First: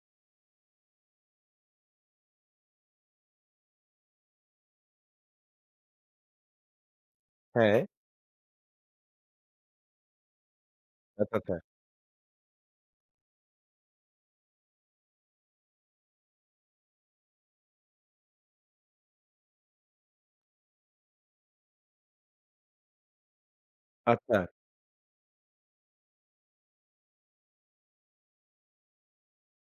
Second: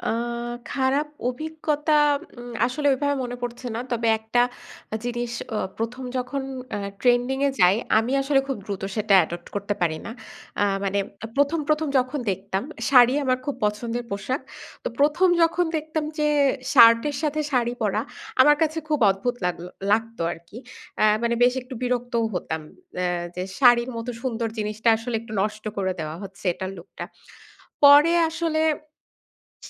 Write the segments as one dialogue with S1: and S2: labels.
S1: আ খারাপ অভিজ্ঞতা উম আসলে এভাবে মনে পড়ছে না। তবে একটা জিনিস আ ১ম যখন আ ট্রেন্ডিং এ যাই
S2: হ্যাঁ।
S1: আমি আসলে খুব দ্রুত সেটা অ্যাডপ্ট করতে পারি না। আ মানে আ
S2: আচ্ছা, আচ্ছা।
S1: ১ম, ১ম যখন দেখতাম শাড়ি আমার খুব পছন্দের পোশাক। তো ১ম যখন দেখতাম যে শার্টের সাথে শাড়ি পরা আমার কাছে খুব অদ্ভুত লাগলো লাগত আরকি। আ মানে বেশ একটু বিরক্তও হতাম। এ যে শাড়ির মতো
S2: আচ্ছা।
S1: সুন্দর জিনিসটা আসলে একটু নষ্ট করে দেওয়া হচ্ছে এটার লুকটা। পরে আসলে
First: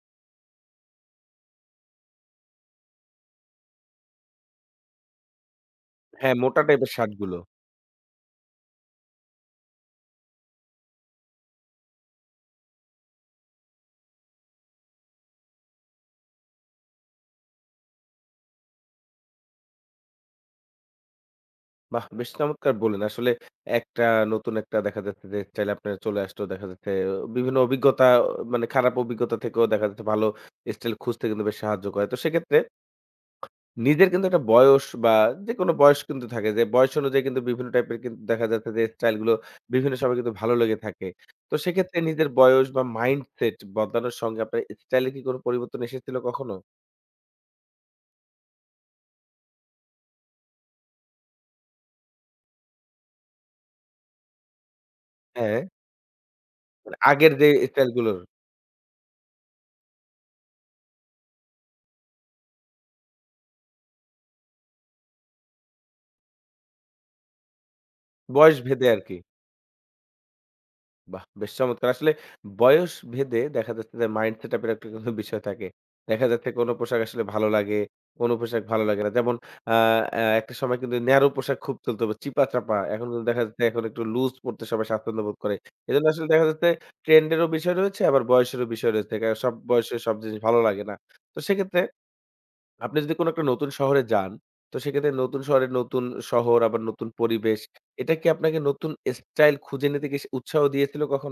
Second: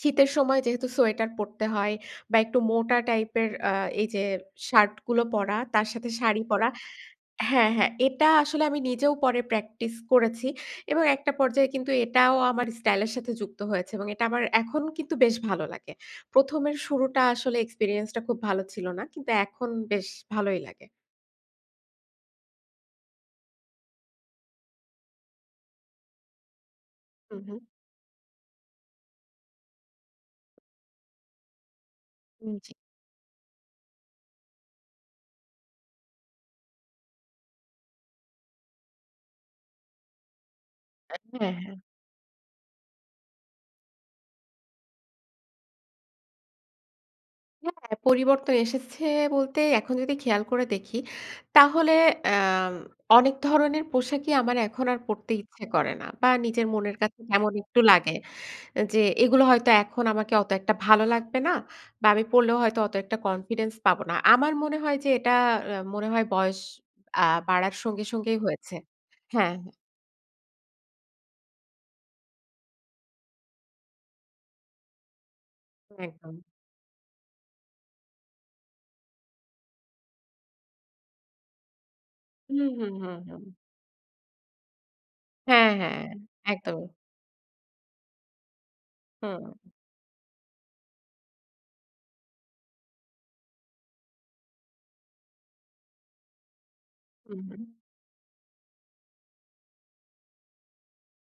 S1: শীতের সময় যেহেতু সোয়েটার পড়তে হয় বা একটু মোটা টাইপের আ এইযে শার্ট গুলো পরা তার সাথে
S2: হ্যাঁ,
S1: শাড়ি
S2: মোটা
S1: পরা
S2: টাইপের শার্ট গুলো।
S1: হ্যাঁ, হ্যাঁ এটা আসলে আমি নিজেও পরে প্র্যাকটিস করেছি। এবং একটা পর্যায়ে কিন্তু এটাও আমার স্টাইল এর সাথে যুক্ত হয়েছে। এবং এটা আমার এখনও কিন্তু বেশ ভালো লাগে। ১ম এর শুরুটা আসলে এক্সপেরিয়েন্সটা খুব ভালো ছিল না। কিন্তু এখন বেশ ভালোই লাগে।
S2: বাহ! বেশ চমৎকার বলেন। আসলে একটা নতুন একটা দেখা যাচ্ছে যে স্টাইল আপনার চলে আসলো দেখা যাচ্ছে অ
S1: হু,
S2: বিভিন্ন
S1: হু।
S2: অভিজ্ঞতা অ মানে খারাপ অভিজ্ঞতা থেকেও দেখা যাচ্ছে ভালো স্টাইল খুঁজতে কিন্তু বেশি সাহায্য করে। তো
S1: হুম।
S2: সেক্ষেত্রে
S1: জি।
S2: নিজের কিন্তু একটা বয়স বা যেকোনো বয়স কিন্তু থাকে। যে বয়স অনুযায়ী কিন্তু বিভিন্ন টাইপের কিন দেখা যাচ্ছে যে স্টাইল গুলো বিভিন্ন সময় কিন্তু ভালো লেগে থাকে।
S1: এ হ্যাঁ,
S2: তো
S1: হ্যাঁ।
S2: সেক্ষেত্রে নিজের বয়স বা মাইন্ডসেট বদলানোর সঙ্গে আপনার স্টাইল কি কোনো পরিবর্তন এসেছিল কখনো?
S1: হ্যাঁ, পরিবর্তন এসেছে বলতে এখন যদি খেয়াল করে দেখি তাহলে আ অনেক ধরনের পোশাকই আমার এখন আর পড়তে
S2: হ্যাঁ।
S1: ইচ্ছে করে না বা নিজের মনের
S2: মানে
S1: কাছে
S2: আগের যে
S1: কেমন একটু
S2: স্টাইল
S1: লাগে,
S2: গুলোর।
S1: যে এগুলো হয়তো এখন আমাকে অত একটা ভালো লাগবে না বা আমি পড়লেও হয়তো অত একটা কনফিডেন্স পাবো না। আমার মনে হয় যে এটা আ মনে হয় বয়স আ বাড়ার সঙ্গে, সঙ্গেই
S2: বয়স
S1: হয়েছে
S2: ভেদে আরকি।
S1: হ্যাঁ, হ্যাঁ।
S2: বাহ! বেশ চমৎকার। আসলে বয়স ভেদে দেখা যাচ্ছে যে মাইন্ড সেট আপ এর একটা কিন্তু বিষয় থাকে। দেখা
S1: একদম।
S2: যাচ্ছে কোনো পোশাক আসলে ভালো লাগে। কোনো পোশাক ভালো লাগে না। যেমন আ আ একটা সময় কিন্তু ন্যারো পোশাক খুব চলতো।
S1: হুম,
S2: চিপা-চাপা।
S1: হুম,
S2: এখন
S1: হুম,
S2: কিন্তু দেখা
S1: হুম।
S2: যাচ্ছে এখন একটু লুজ পড়তে সবাই স্বছন্দ্যবোধ করে।
S1: হ্যাঁ, হ্যাঁ
S2: এজন্য আসলে দেখা যাচ্ছে
S1: একদমই।
S2: ট্রেন্ড এরও বিষয় রয়েছে আবার বয়সেরও বিষয় রয়েছে। আ
S1: হু।
S2: বয়সে সব জিনিস ভালো লাগে না। তো সেক্ষেত্রে আপনি যদি কোনো একটা নতুন শহরে যান তো সেক্ষেত্রে নতুন শহরের নতুন শহর আবার নতুন
S1: হু,
S2: পরিবেশ।
S1: হু।
S2: এটা কি আপনাকে নতুন স্টাইল খুঁজে নিতে কি উৎসাহ দিয়েছিল কখনো?